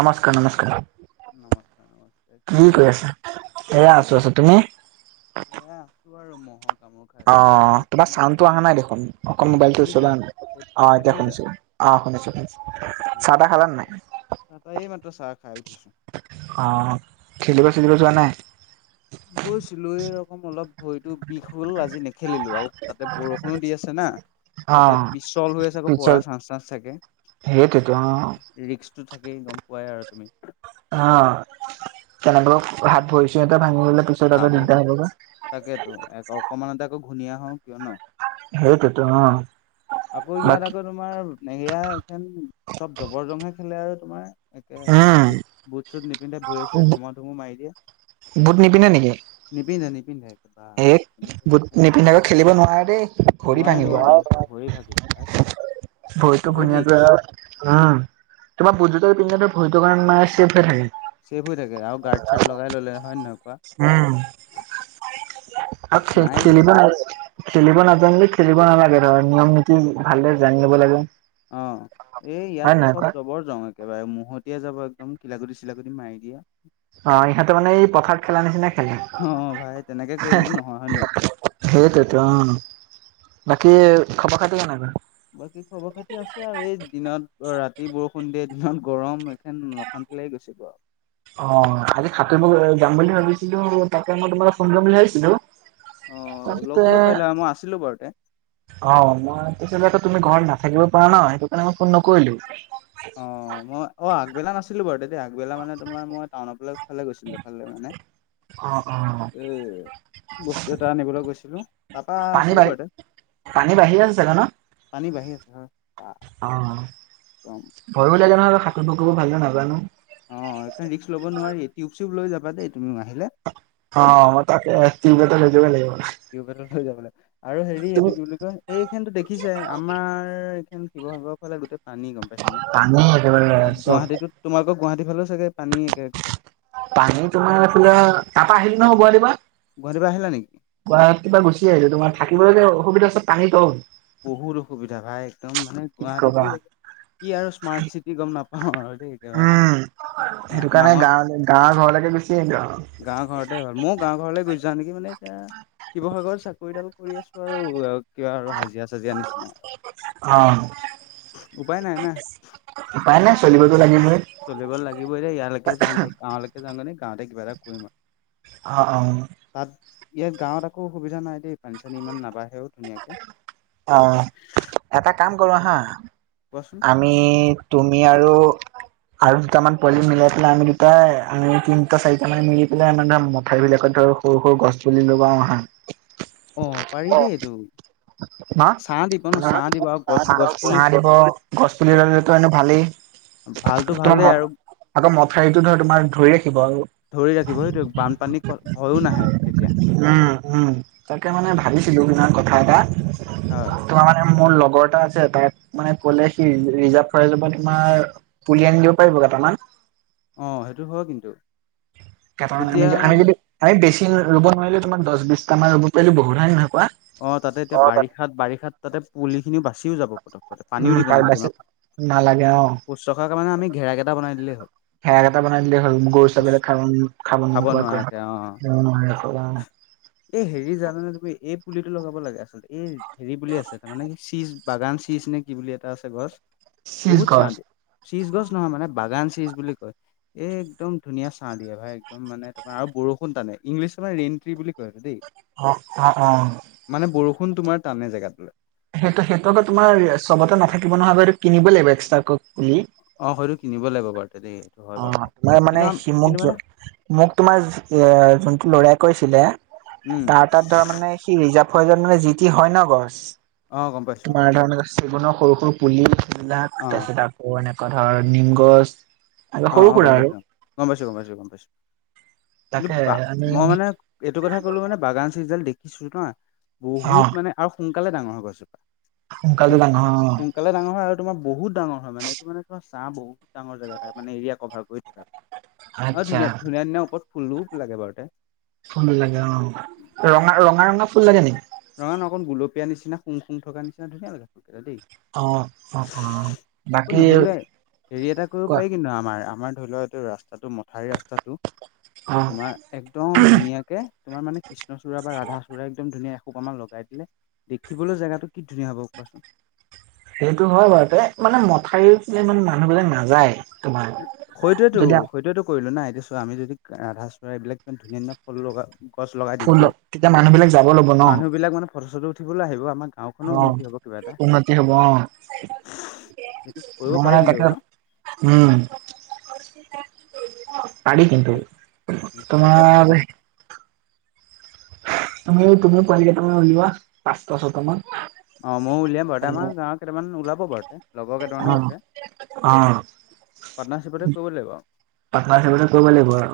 নমস্কাৰ, নমস্কাৰ। নমস্কাৰ নমস্কাৰ। কি কৰি আছা? এয়া আছো আছো। তুমি? এয়া আছো আৰু মহক অঁহ' তোমাৰ চাউণ্ডটো অহা নাই দেখোন, অকমান মোবাইলটো শুনিছা? ওচৰলে অনা, এ অঁ' এতিয়া শুনিছা শুনিছোঁ। অঁহ' শুনিছো শুনিছো। চাহ-তাহ খালানে নাই? চাহ-তাহ এই মাত্ৰ চাহ খাই উঠিছো। অঁ' খেলিব চেলিব যোৱা নাই? গৈছিলো, এই ৰকম অলপ ভৰিতো বিষ হ'ল আজি নেখে লিলো আৰু তাতে বৰষুণো দি আছে না। অ তাতে পিছল হৈ আছে আকৌ পৰাৰ চাঞ্চ টাঞ্চ থাকে। সেইটোৱেইটো, অঁ'। ৰিক্সটো থাকেই গম পোৱাই আৰু তুমি। অঁহ' কেনেকৈ হাত ভৰি ছৰি এটা ভাঙি ল'লে পিছত আকৌ দিগদাৰ ভাগকো, হ'বগৈ তাকেতো এক অকমানতে আকৌ ঘূণীয়া হওঁ কিয় ন'। সেইটোৱেইটো, অঁ। আকৌ ইয়াত আকৌ তোমাৰ নেহেৰীয়া এইখন চ'ব জবৰ জংহে খেলে আৰু তোমাৰ। একে বুট, বুট-চুট নিপিন্ধে ভৰিয়ে উম চৰিয়ে ধমা ধুমু মাৰি দিয়ে। বুট নিপিন্ধে নিপিন্ধে। বা হেহ, বুট নিপিন্ধাকৈ খেলিব নোৱাৰা দেই ভৰি নোৱাৰি ভাঙিব। নোৱাৰি ভৰি ভাগিব ভাই ভৰিটো বহুত ঘূনীয়া ৰিক্স কৰি আৰু। উমঁ' তোমাৰ বুট জোতাজোৰ পিন্ধিলে তোৰ ভৰিটো অকমান মানে চেফ হৈ থাকে। ছেফ হৈ থাকে আৰু গাৰ্ড চাৰ্ড লগাই ল'লে হয়নে নহয়। কোৱা উমঁ' আৰু নাই ইয়াত খে-খেলিব ন [unintelligible] খেলিব নাজানিলে খেলিব নালাগে। ধৰ নিয়ম নীতি ভালদৰে জানি ল'ব লাগে। অঁ' এই হয় ইয়াত নহয় চ'ব কোৱা? জবৰ জং একেবাৰে মহতিয়াই যাব একদম কিলাকুটি-চিলাকুটি মাৰি দিয়ে। হয়, ইহঁতে মানে এই পথাৰত খেলা নিচিনা খেলে, অ ভাই তেনেকে হে কৰিলেতো হে। নহয় হয় নহয় কোৱা সেইটোৱেতো অঁ' বাকী খবৰ খাতি কেনেকুৱা? বাকী খবৰ খাতি আছে আৰু এই দিনত ৰাতি বৰষুণ দিয়ে দিনত গৰম একে নক অশান্তি লাগি গৈছে গে আৰু। অঁ' আজি সাতুৰিব অ' যাম বুলি ভাবিছিলো তাকে মই তোমালৈ ফোন কৰিম বুলি ভাবিছিলোঁ। অ', লগ তাপাছতে ধৰিব পাৰিলা হয় মই আছিলোঁ বাৰুতে অঁ' মই তেতিয়াহ'লে আকৌ তুমি ঘৰত নাথাকিব পাৰা ন সেইটো কাৰণে মই ফোন নকৰিলো। অঁ' মই অহ' আগবেলা নাছি ছিলো বাৰু, তেতিয়া আগবেল মানে তোমাৰ মই টাউনৰ ফালে গৈছিলো ফালে মানে। অহ'-অহ'। এই বস্তু এটা আনিবলৈ গৈছিলোঁ। তাৰপা পানী আছিলোঁ বাঢ়ি, বাৰুতে পানী বাঢ়ি আছে চাগে ন'? পানী বাঢ়ি আছে হয়। অ একদম ভয়ো লাগে নহয় সাতুৰিব কৰিব ভালকে নাজানো। অ একে ৰিস্ক লব নোৱাৰি, টিউব চিউব লৈ যাবা দেই, তুমিও আহিলে। অ তাকে টিউব এটা লৈ যাব লাগিব। টিউব এটা লৈ যাব লাগিব আৰু হেৰি তুমি এইটো কি বুলি কয়। এই খেনতো দেখিছাই, আমাৰ এইখন শিৱসাগৰৰ ফালে গোটেই পানী, গম পাইছা নে পানী একেবাৰে আৰু চব গুৱাহাটীত তোমালোকৰ গুৱাহাটীৰ ফালেও চাগে পানী একে গোটেই? পানী তোমাৰ এইফালে, তাপা আহিলো নহয় গুৱাহাটী পা। গুৱাহাটীৰ পা আহিলা নি? গুৱাহাটী পা গুচি আহিলো, তোমাৰ থাকিব যে অসুবিধা হৈছে পানী তল। বহুত অসুবিধা ভাই, একদম মানে কি গুৱাহাটীতো। কবা। কি আৰু স্মাৰ্ট চিটি গম নাপাওঁ আৰু দেই। একেবাৰে না উম' সেইটো কাৰণে নামত গাঁৱ গাঁৱৰ ঘৰলৈকে গুচি আহিলো আৰু। গাওঁ ঘৰতে ভাল, মইও গাওঁ ঘৰলে গুচি যাওঁ নেকি মানে। এতিয়া শিৱসাগৰত চাকৰিডাল কৰি আছোঁ আৰু কিবা আৰু হাজিৰা চাজিৰা নিচিনা অ। উপায় নাই না উপায় নাই চলিবতো লাগিবই। চলিব লাগিবই এ ইয়ালেকে যাওঁগৈ, গাঁৱলৈকে যাওঁগৈ নি, গাঁৱতে কিবা এটা কৰিম আৰু। অ' অ'। তাত ইয়াত গাঁৱত একো অসুবিধা নাই দেই, পানী চানী ইমান নাবাঢ়েও ধুনীয়াকে। অ এটা কাম কৰো আহা। কোৱাচোন। আমি তুমি আৰু আৰু দুটামান পোৱালি মিলাই পেলাই আমি দুটা আমি তিনিটা চাৰিটা মান মিলি পেলাই, মানে মথাউৰি বিলাকত ধৰ সৰু সৰু গছ পুলি লগাও আহা। অ পাৰি দেই এইটো। ছাঁ দিব ন ছাঁ দিব আৰু গছ গছ পুলি ছাহ দিব, গছ পুলি ৰুলেটো এনেই ভালেই। ভালতো তোমাৰ ভালেই মদ আৰু আকৌ মথাউৰিটো ধৰ তোমাৰ ধৰি ৰাখিব আৰু। ধৰি ৰাখিব সেইটোয়ে, বানপানী ভয়ো নাহে তেতিয়া। উম উম মানে ভাবিছিলো, সেইদিনাখন কথা এটা। হয় তোমাৰ মানে মোৰ লগৰ এটা আছে, তাক মানে কলে সি ৰিজাৰ্ভ ফৰেষ্টৰ পৰা তোমাৰ পুলি আনি দিব পাৰিব কেইটামান। অ সেইটো হয় কিন্তু। কেটামান আমি, তেতিয়া আমি যদি আমি বেছি ৰুব নোৱাৰিলেও, তোমাৰ দহ বিশছটা মান ৰুব পাৰিলেও বহুত হয় নে নহয় কোৱা? অ তাতে এতিয়া বাৰিষাত বাৰিষাত, তাতে পুলি খিনিও বাচিও যাব, পটকতে উম পানীও দিব তাৰ নালাগে বাছি ইমান। নালাগে অ। শুশ্ৰূষা কাৰণে আমি ঘেৰাকেইটা বনাই দিলেই হ'ল। ঘেৰাকেইটা বনাই দিলে হল, গৰু, খোজ ছাগলীয়ে খাব, খাব নোপোৱাকৈ, নোৱাৰা। এ হেৰি জানানে তুমি, এই পুলিটো লগাব লাগে, আচলতে এই হেৰি পুলি আছে, তাৰ মানে কি চিজ বাগান চিছ নে কি বুলি এটা আছে গছ, চিজ বহুত ছাহঁ গছ দিয়ে। চিজ গছ নহয় মানে, বাগান চিজ বুলি কয়। এই একদম ধুনীয়া চাহ দিয়ে ভাই, একদম মানে তোমাৰ আৰু বৰষুণ টানে, ইংলিছত মানে ৰেইন ট্ৰি বুলি কয় দেই। অ' অ' অ'। মানে বৰষুণ তোমাৰ টানে জেগাটোলে। সেইটো সেইটো আক তোমাৰ চবতে নাথাকিব নহয় ব এইটো কিনিব লাগিব এক্সট্ৰাকৈ পুলি। অ হয়তো কিনিব লাগিব বাৰুতে দেই। হয় অ বাৰু তাৰ মানে কিন্তু কিন্তু মানে সিমন্ত্ৰ মোক তোমাৰ এ যোনটো লৰাই কৈছিলে, উম, তাৰ তাত তাৰমানে সি ৰিজাপ ফয়জত মানে জিটি হয় ন গছ, অ', গম পাইছো তোমাৰ ধৰণে চেগুনৰ সৰু সৰু পুলিবিলাক, অ', তাৰছত আকৌ এনেকুৱা ধৰ নিম গছ। আৰু অ সৰু অ সুৰা গম আৰু পাইছো। গম পাইছো, গম পাইছো, গম পাইছো। কিন্তু তাকে বা আমি মই মানে এইটো কথা কলো মানে বাগান চিৰিজ ডাল দেখিছো ন, অ বহুত মানে আৰু সোনকালে ডাঙৰ হৈ গছজোপা। সোন সোনকালে ডাঙৰ হয় অ। সোনকালে ডাঙৰ হয় আৰু তোমাৰ বহুত ডাঙৰ হয় মানে এইটো মানে তোমাৰ চাঁহ বহুত ডাঙৰ জেগা টাইপ। মানে এৰিয়া কভাৰ কৰি থাকে আৰু। আৰু আচ্ছা ধুনীয়া ধুনীয়া ধুনীয়া ওপৰত ফুলো লাগে বাৰুতে। ফুল লাগে অ। ৰঙা ৰঙা ৰঙা ফুল লাগে নেকি? নহয় ন অক গোলপীয়া নিচনা শুং শুং থকা নিচিনা ধুনীয়া লাগে ফুল কেইপাহ দেই। অ অ অ। অ', বাকী নহ'লে হেৰি এটা কৰিব কোৱা পাৰি কিন্তু আমাৰ, আমাৰ ধৰি লোৱা এইটো ৰাস্তাটো মথাউ ৰাস্তাটো অ' তোমাৰ একদম ধুনীয়াকে তোমাৰ মানে কৃষ্ণচূড়া বা ৰাধাচূড়া একদম ধুনীয়া অকমান লগাই দিলে, দেখিবলৈ জেগাটো কি ধুনীয়া হ'ব কোৱাচোন? সেইটো হয় বাৰু তে। মানে মথাউৰি ফালে ইমান মানুহবিলাক নাযায়। তোমাৰ হয়টোয়েতো, যদি হয়টোয়েতো কৰিলো না এতিয়া। চোৱা আমি যদি ৰাধা চূড়া এই বিলাক ইমান ধুনীয়া ধুনীয়া ফুল লগা গছ লগাই দিম ফুল দেই। তেতিয়া মানুহ বিলাক যাব ল'ব ন মানুহ বিলাক মানে ফটো চটো উঠিবলৈ আহিব আমাক গাওঁখনো অ' উন্নতি হ'ব কিবা এটা। উন্নতি হ'ব অ' সেইটো কৰিব মই পাৰি মানে কিন্তু তাকে ন? উম। পাৰি কিন্তু। তাকে তোমাৰ ভাবিছো তুমি তুমি পোৱালি কেইটামান উলিওৱা, পাঁচটা ছয়টা মান। অ মইয়ো উলিয়াম বাৰুতে আমাৰ গাঁৱ কেইটামান ওলাব বাৰুতে। লগৰকেইটা মানো অ' আছে। অ' পাৰ্টনাৰশ্বিপতে কৰিব লাগিব। পাৰ্টনাৰ শ্বিপতে কৰিব লাগিব আৰু।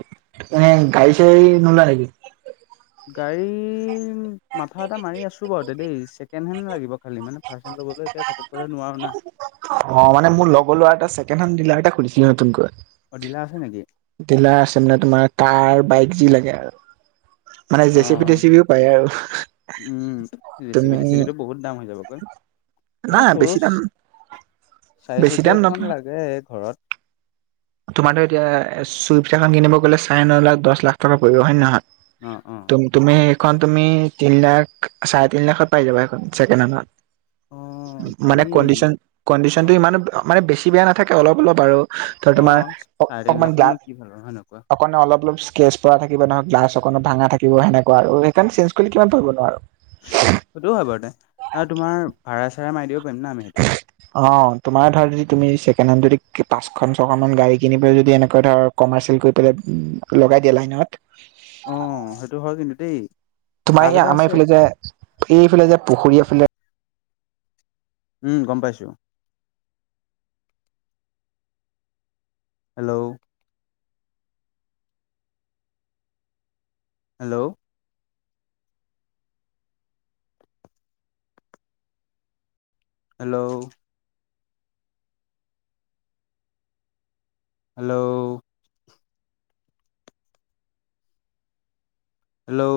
উম গাড়ী চাড়ী নোলোৱা নেকি? গাড়ী মাথা এটা মাৰি আছো বাৰুতে দেই, ছেকেণ্ড হেণ্ড লাগিব খালি মানে। ফাৰ্চহেন ল'বলৈ এতিয়া ঘপককৈ নোৱাৰো না। অ মানে মোৰ লগৰ লৰা এটা ছেকেণ্ড হেণ্ড ডিলাৰ এটা খুুলিছিল নতুনকৈ। অ ডিলাৰ আছে নেকি? ডিলাৰ আছে মানে তোমাৰ কাৰ, বাইক যি লাগে আৰু। মানে অ জেচিপি টেচিপিও পায় আৰু। উম, জেচিপি তুমি টেচিপিটো বহুত দাম হৈ যাব। এনেই নাই বেছি সৰুচ দাম বেছি দাম নপ চাৰিচুকীয়াখন লাগে ঘৰত। তোমাৰতো এতিয়া চুইপ এখন কিনিব গ'লে চাৰে ন লাখ দহ লাখ টকা পৰিব হয় নে নহয়? অ অ। তুমি সেইখন তুমি তিন লাখ, চাৰে তিন লাখত পাই যাবা সেইখন ছেকেণ্ড হেণ্ড খন। অ মানে পাৰি কণ্ডিশ্বন, কণ্ডিশ্বনতটো ইমান মানে বেছি বেয়া নাথাকে অলপ অলপ আৰু। ধৰ অ তোমাৰ চাৰে তিন লাখতনো কি ভাল হয়, হয় নহয় কোৱা? অকন অলপ অলপ স্কেচ পৰা থাকিব ন, গ্লাছ অকণো ভাঙা থাকিব সেনেকুৱা আৰু। সেইকন চ্ণ্জে কৰিলে কিমান পৰিব নো আৰু। সেইটোও হয় বাৰুতে। আৰু তোমাৰ ভাড়া চাড়া মাৰি দিব পাৰিম ন আমি সেইটো। অ। তোমাৰ ধৰ যদি তুমি ছেকেণ্ড হেণ্ড যদি পাঁচখন, ছয়খন মান গাড়ী কিনি পাই যদি এনেকুৱা ধৰক কমাৰ্চিয়েল কৰি পেলাই লগাই দিয়ে লাইনত। অ সেইটো হয় কিন্তু দেই তোমাৰ লাভ সেই এটা আমাৰ আছে ফালে যে, এইফালে যে পুখুৰী এফালে উম, গম পাইছোঁ। Hello. Hello. Hello. Hello. Hello.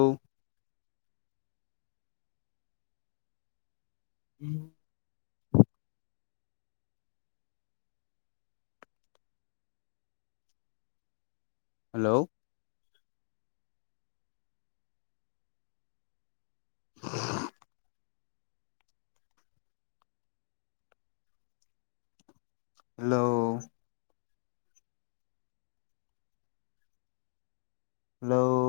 উম। হেল্ল'। [unintelligible] হেল্ল'। হেল্ল'।